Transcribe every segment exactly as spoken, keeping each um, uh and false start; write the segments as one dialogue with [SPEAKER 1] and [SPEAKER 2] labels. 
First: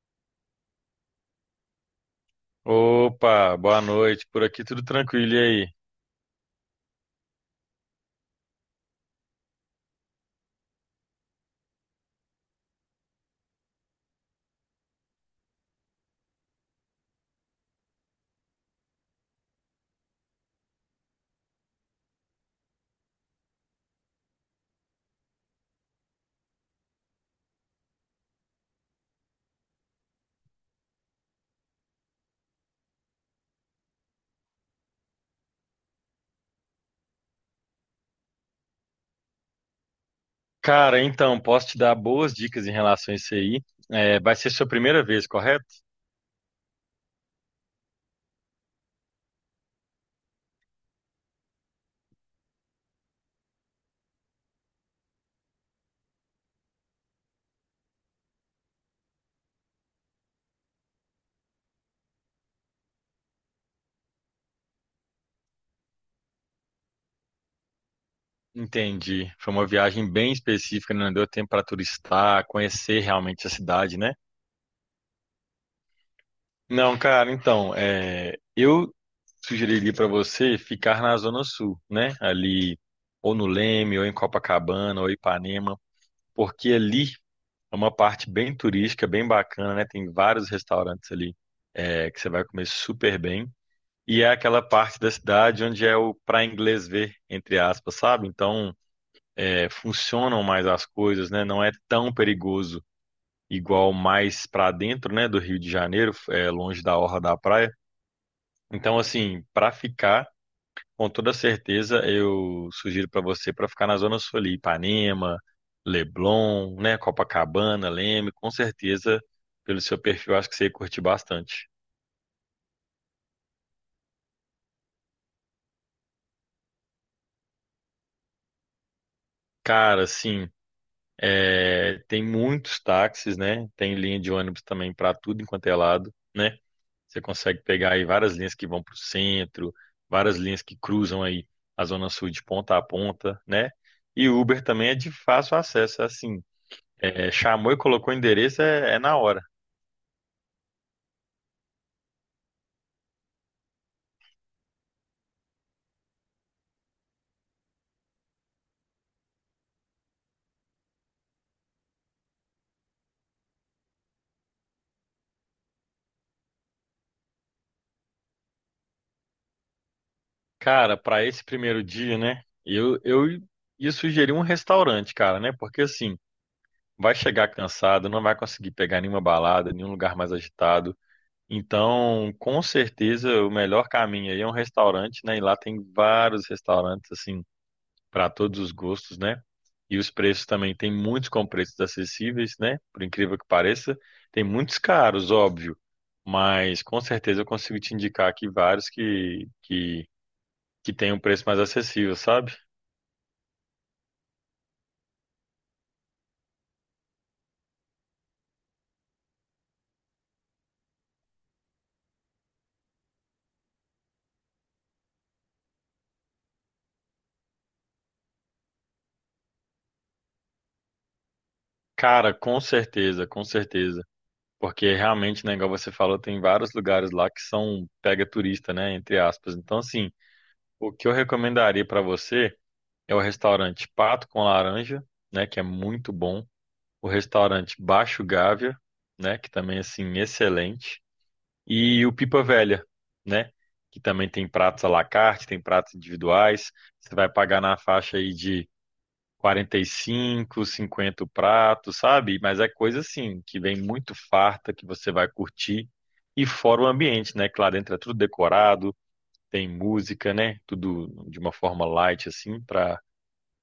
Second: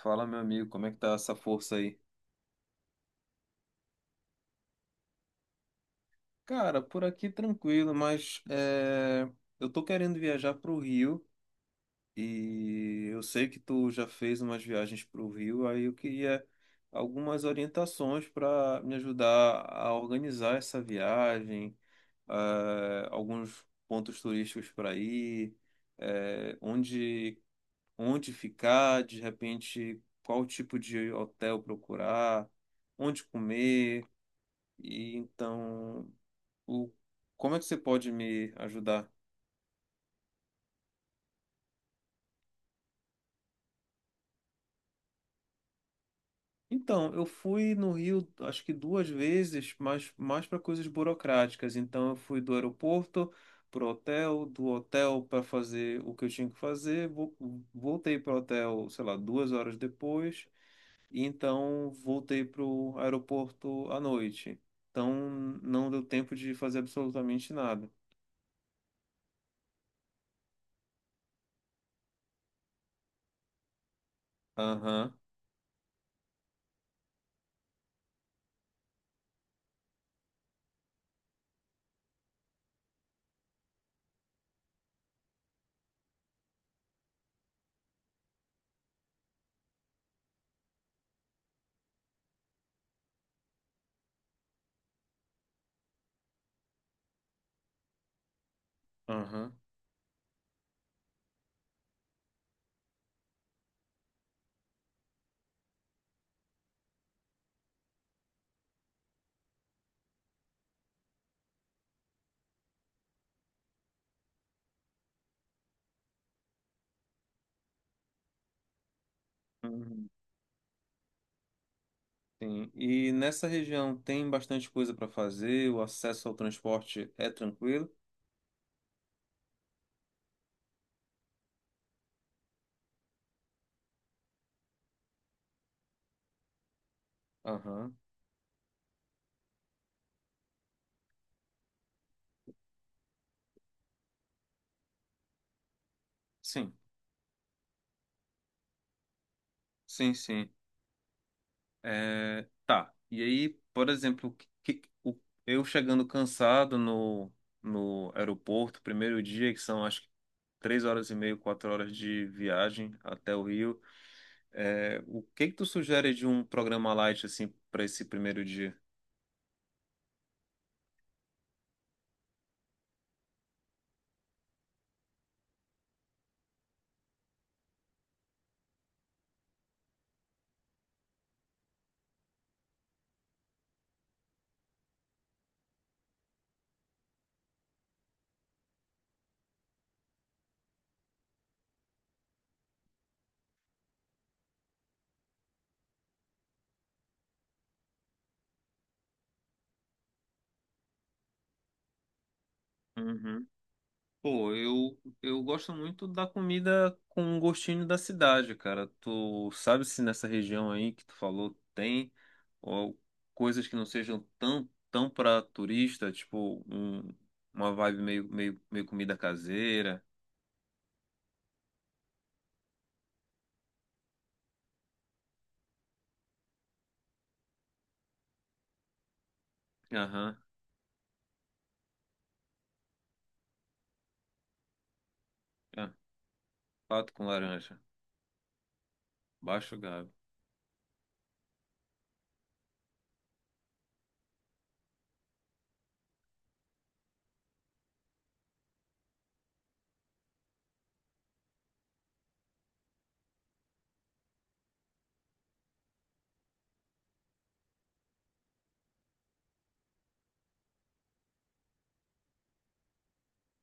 [SPEAKER 1] Fala, meu amigo, como é que tá essa força aí?
[SPEAKER 2] Opa, boa noite. Por aqui tudo tranquilo, e aí?
[SPEAKER 1] Cara, por aqui tranquilo, mas é, eu tô querendo viajar pro Rio e eu sei que tu já fez umas viagens pro Rio, aí eu queria algumas orientações para me ajudar a organizar essa viagem, é, alguns pontos turísticos para ir, é, onde, onde ficar, de repente, qual tipo de hotel procurar, onde comer. E então, o... como é que você pode me ajudar?
[SPEAKER 2] Cara, então, posso te dar boas dicas em relação a isso aí. É, vai ser sua primeira vez, correto?
[SPEAKER 1] Então, eu fui no Rio, acho que duas vezes, mas mais para coisas burocráticas. Então, eu fui do aeroporto para o hotel, do hotel para fazer o que eu tinha que fazer, vo- voltei para o hotel, sei lá, duas horas depois, e então voltei para o aeroporto à noite. Então, não deu tempo de fazer absolutamente nada.
[SPEAKER 2] Entendi. Foi uma viagem bem específica, não deu tempo para turistar, conhecer realmente a cidade, né?
[SPEAKER 1] Aham,
[SPEAKER 2] Não, cara, então, é, eu sugeriria para você ficar na Zona Sul, né? Ali, ou no Leme, ou em Copacabana, ou Ipanema, porque ali é uma parte bem turística, bem bacana, né? Tem vários restaurantes ali, é, que você vai comer super bem. E é aquela parte da cidade onde é o para inglês ver, entre aspas, sabe? Então,
[SPEAKER 1] aham.
[SPEAKER 2] é, funcionam mais as coisas, né? Não é tão perigoso igual mais para dentro, né, do Rio de Janeiro, é, longe da orla da praia. Então, assim, para ficar com toda certeza, eu sugiro para você para ficar na Zona Sul ali, Ipanema, Leblon, né, Copacabana, Leme, com certeza, pelo seu perfil, acho que você ia curtir bastante.
[SPEAKER 1] Sim, e nessa região tem bastante coisa para fazer, o acesso ao transporte é tranquilo?
[SPEAKER 2] Cara, assim, é, tem muitos táxis, né? Tem linha de ônibus também para tudo enquanto é lado, né? Você consegue pegar
[SPEAKER 1] Aham.
[SPEAKER 2] aí várias linhas que vão para o centro, várias linhas que cruzam aí a Zona Sul de ponta a ponta, né? E Uber também é de fácil acesso, assim.
[SPEAKER 1] Sim,
[SPEAKER 2] É, chamou e colocou o endereço, é é na hora.
[SPEAKER 1] sim, sim. É, tá, e aí, por exemplo, o que- o- eu chegando cansado no, no aeroporto, primeiro dia, que são acho que três horas e meia, quatro horas de viagem até o Rio, é, o que que tu sugere de um programa light, assim, para esse primeiro dia?
[SPEAKER 2] Cara, para esse primeiro dia, né? Eu, eu ia sugerir um restaurante, cara, né? Porque assim, vai chegar cansado, não vai conseguir pegar nenhuma balada, nenhum lugar mais agitado. Então, com certeza, o melhor caminho aí é um restaurante, né? E lá tem vários restaurantes, assim, para todos os gostos, né? E os preços também, tem muitos com preços acessíveis, né? Por incrível que pareça, tem muitos caros, óbvio. Mas com certeza eu consigo te indicar aqui vários que, que que tem um preço mais acessível, sabe?
[SPEAKER 1] Pô, eu, eu gosto muito da comida com um gostinho da cidade, cara. Tu sabe se nessa região aí que tu falou tem ó, coisas que não sejam tão, tão pra turista, tipo um- uma vibe meio, meio, meio comida caseira.
[SPEAKER 2] Cara, com certeza, com certeza. Porque realmente, né, igual você falou, tem vários lugares lá que são pega turista, né, entre aspas. Então, assim,
[SPEAKER 1] Aham.
[SPEAKER 2] o que eu recomendaria pra você é o restaurante Pato com Laranja, né, que é
[SPEAKER 1] É,
[SPEAKER 2] muito bom. O
[SPEAKER 1] pato com
[SPEAKER 2] restaurante
[SPEAKER 1] laranja,
[SPEAKER 2] Baixo Gávea, né, que
[SPEAKER 1] baixo
[SPEAKER 2] também, assim,
[SPEAKER 1] Gabi.
[SPEAKER 2] excelente. E o Pipa Velha, né, que também tem pratos à la carte, tem pratos individuais. Você vai pagar na faixa aí de quarenta e cinco, cinquenta o prato, sabe? Mas é coisa assim, que vem muito farta, que você vai curtir. E fora o ambiente, né? Claro, dentro é tudo decorado, tem música, né? Tudo de uma forma light, assim, para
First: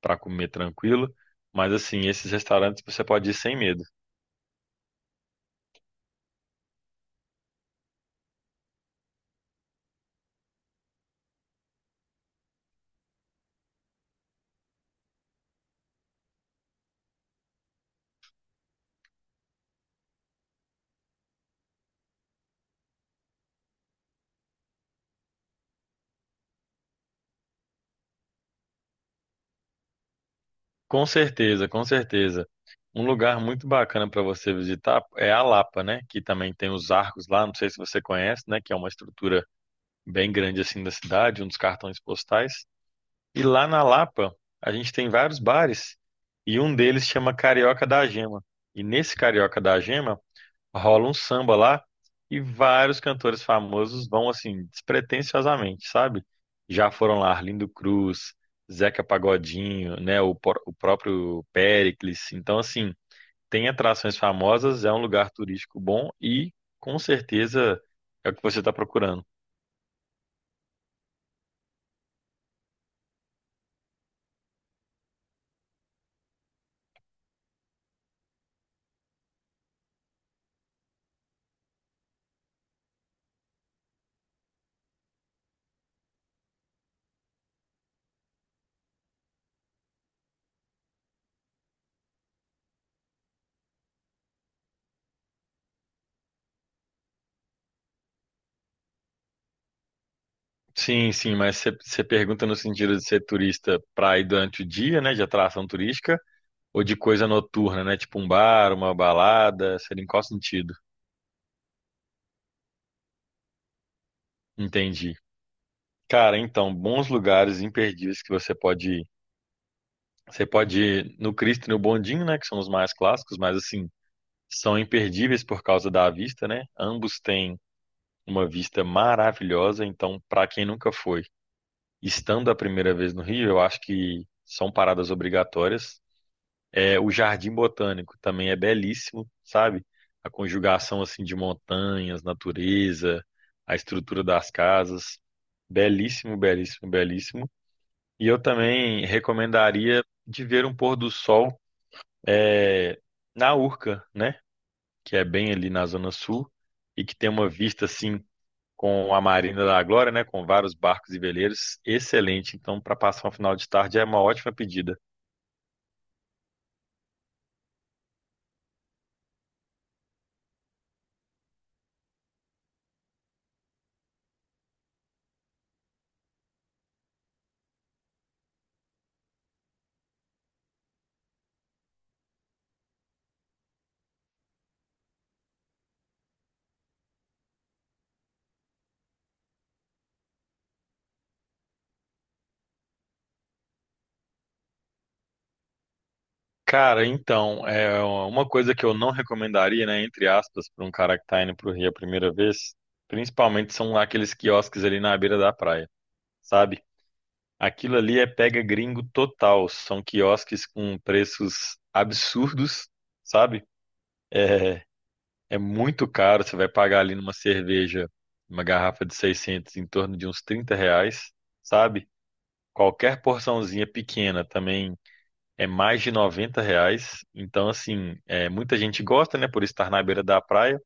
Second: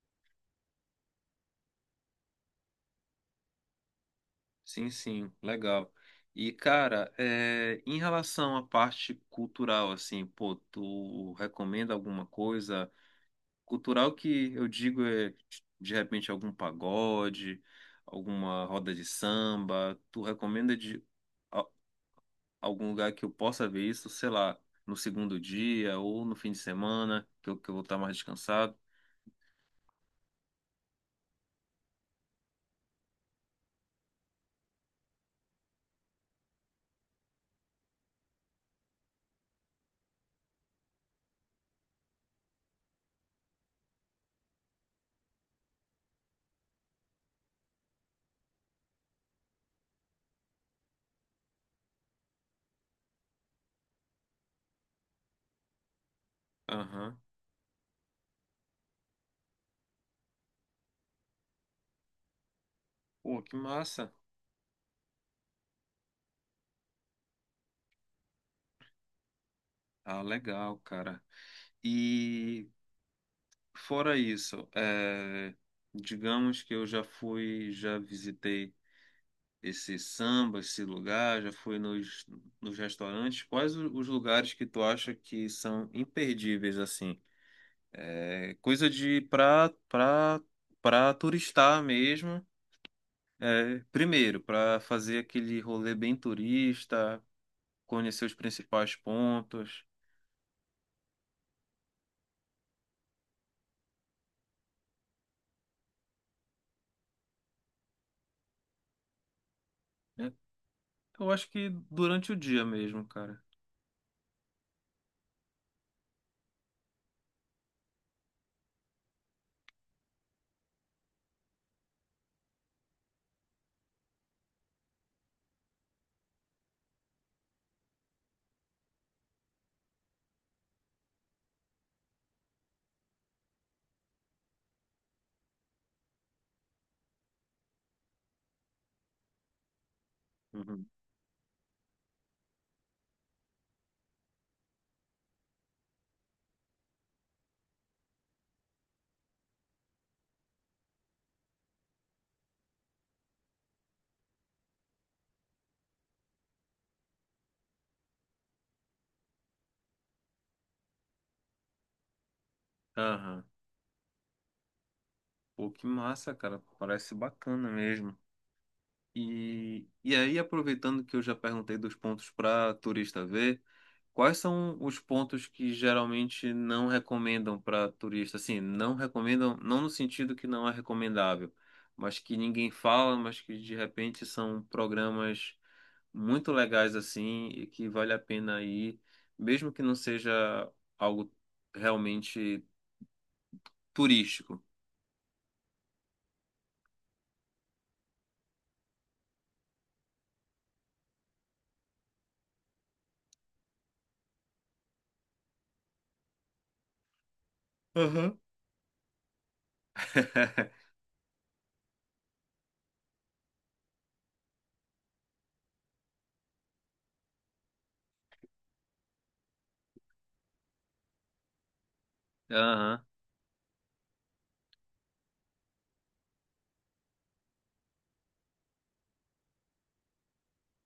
[SPEAKER 2] para comer tranquilo. Mas, assim, esses restaurantes você pode ir sem medo.
[SPEAKER 1] Sim, sim, legal. E, cara, é, em relação à parte cultural, assim, pô, tu recomenda alguma coisa? Cultural que eu digo é, de repente, algum pagode, alguma roda de samba. Tu recomenda de a- algum lugar que eu possa ver isso, sei lá, no segundo dia ou no fim de semana, que eu, que eu vou estar mais descansado?
[SPEAKER 2] Com certeza, com certeza. Um lugar muito bacana para você visitar é a Lapa, né? Que também tem os arcos lá, não sei se você conhece, né? Que é uma estrutura bem grande, assim, da cidade, um dos cartões postais. E lá na Lapa, a gente tem vários bares e um deles chama Carioca da Gema. E nesse Carioca da Gema rola um samba lá e vários cantores famosos vão assim despretensiosamente, sabe? Já foram
[SPEAKER 1] Aham.
[SPEAKER 2] lá Arlindo Cruz, Zeca Pagodinho, né, o, por- o próprio Péricles. Então assim,
[SPEAKER 1] Pô, que
[SPEAKER 2] tem
[SPEAKER 1] massa.
[SPEAKER 2] atrações famosas, é um lugar turístico bom e com certeza é o que você está procurando.
[SPEAKER 1] Ah, legal, cara. E fora isso, é, digamos que eu já fui, já visitei esse samba, esse lugar, já foi nos, nos restaurantes. Quais o- os lugares que tu acha que são imperdíveis, assim? É coisa de pra, pra, pra turistar mesmo. É, primeiro, para fazer aquele rolê bem turista, conhecer os principais pontos.
[SPEAKER 2] Sim, sim, mas você você pergunta no sentido de ser turista pra ir durante o dia, né, de atração turística, ou de coisa noturna, né, tipo um bar, uma balada, seria em qual
[SPEAKER 1] Né?
[SPEAKER 2] sentido?
[SPEAKER 1] Eu acho que durante o dia mesmo, cara.
[SPEAKER 2] Entendi. Cara, então, bons lugares imperdíveis que você pode ir. Você pode ir no Cristo e no Bondinho, né, que são os mais clássicos, mas assim, são imperdíveis por causa da vista, né? Ambos têm uma vista maravilhosa, então, pra quem nunca foi, estando a primeira vez no Rio, eu acho que são paradas obrigatórias. É, o Jardim Botânico também é belíssimo, sabe? A
[SPEAKER 1] Uhum.
[SPEAKER 2] conjugação assim de montanhas, natureza, a estrutura das casas, belíssimo, belíssimo, belíssimo. E eu também recomendaria de ver um pôr do sol, é, na Urca, né? Que é bem ali na Zona Sul e que tem uma vista assim com a Marina da Glória, né? Com vários barcos e veleiros, excelente. Então, para passar um
[SPEAKER 1] Aham.
[SPEAKER 2] final de tarde é uma ótima pedida.
[SPEAKER 1] Pô, que massa, cara. Parece bacana mesmo. E, e aí, aproveitando que eu já perguntei dos pontos para turista ver, quais são os pontos que geralmente não recomendam para turista? Assim, não recomendam, não no sentido que não é recomendável, mas que ninguém fala, mas que de repente são programas muito legais assim e que vale a pena ir, mesmo que não seja algo realmente turístico.
[SPEAKER 2] Cara, então, é uma coisa que eu não recomendaria, né, entre aspas, para um cara que tá indo pro Rio a primeira vez, principalmente são aqueles quiosques ali na beira da praia, sabe? Aquilo ali é
[SPEAKER 1] Aham.
[SPEAKER 2] pega gringo total, são quiosques com preços absurdos, sabe? É, é muito caro, você vai pagar ali numa cerveja, uma garrafa de seiscentos em torno de uns trinta reais, sabe?
[SPEAKER 1] Aham,
[SPEAKER 2] Qualquer porçãozinha pequena também é mais de noventa reais. Então, assim, é, muita gente gosta, né, por estar na beira da praia,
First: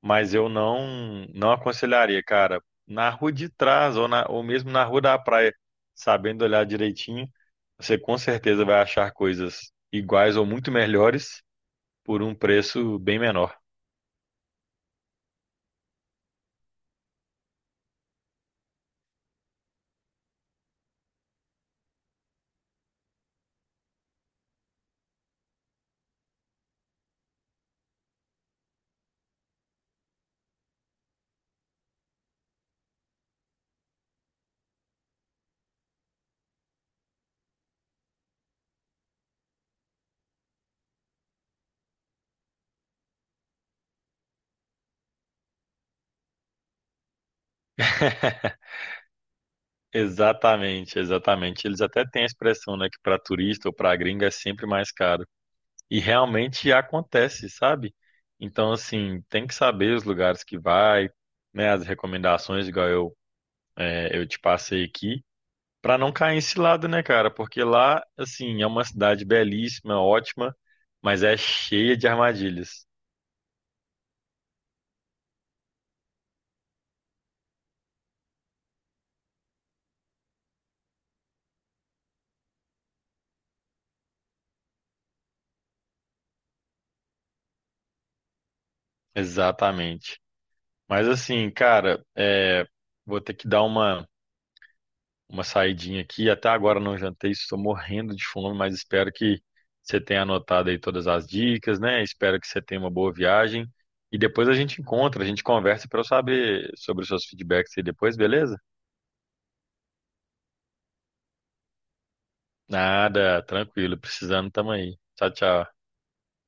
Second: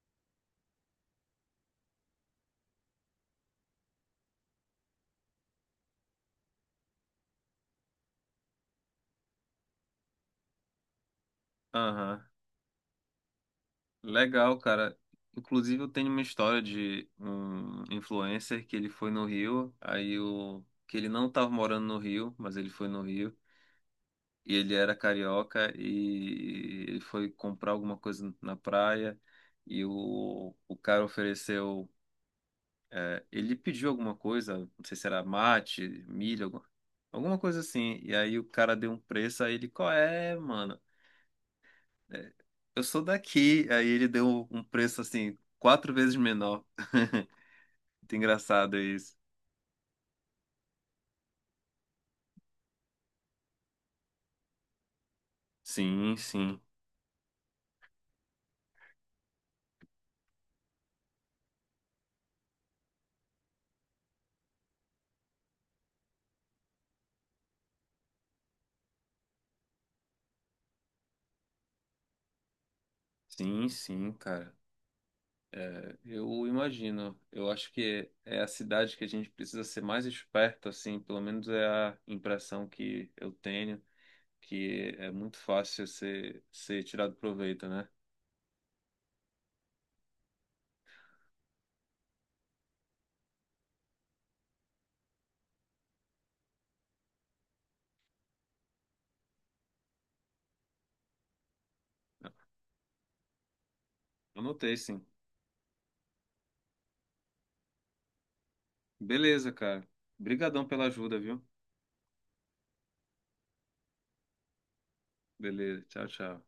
[SPEAKER 2] mas eu não não aconselharia, cara, na rua de trás ou, na- ou mesmo na rua da praia, sabendo olhar direitinho, você com certeza vai achar coisas iguais ou muito melhores por
[SPEAKER 1] aham.
[SPEAKER 2] um preço bem menor.
[SPEAKER 1] Legal, cara. Inclusive, eu tenho uma história de um influencer que ele foi no Rio, aí o que ele não estava morando no Rio, mas ele foi no Rio, e ele era carioca e ele foi comprar alguma coisa na praia e o, o cara ofereceu, é, ele pediu alguma coisa, não sei se era mate, milho, alguma alguma coisa assim, e aí o cara deu um preço, aí ele, qual é, mano? É, eu sou daqui. Aí ele deu um preço assim, quatro vezes menor. Muito engraçado isso.
[SPEAKER 2] Exatamente, exatamente. Eles até têm a expressão, né, que para turista ou para gringa é sempre mais caro. E
[SPEAKER 1] Sim, sim.
[SPEAKER 2] realmente acontece, sabe? Então, assim, tem que saber os lugares que vai, né? As recomendações, igual eu, é, eu te passei aqui, para não cair em cilada, né, cara? Porque lá, assim, é uma cidade belíssima, ótima, mas é cheia de armadilhas.
[SPEAKER 1] Sim, sim, cara. É, eu imagino. Eu acho que é a cidade que a gente precisa ser mais esperto, assim. Pelo menos é a impressão que eu tenho, que é muito fácil ser, ser tirado proveito, né?
[SPEAKER 2] Exatamente. Mas, assim, cara, é, vou ter que dar uma. Uma saidinha aqui. Até agora não jantei, estou morrendo de fome, mas espero que você tenha anotado aí todas as dicas, né? Espero que você tenha uma boa viagem. E depois a
[SPEAKER 1] Anotei,
[SPEAKER 2] gente
[SPEAKER 1] sim.
[SPEAKER 2] encontra, a gente conversa para eu saber sobre os seus feedbacks aí depois, beleza?
[SPEAKER 1] Beleza, cara. Obrigadão pela ajuda, viu?
[SPEAKER 2] Nada, tranquilo, precisando, tamo aí. Tchau, tchau.
[SPEAKER 1] Beleza. Tchau, tchau.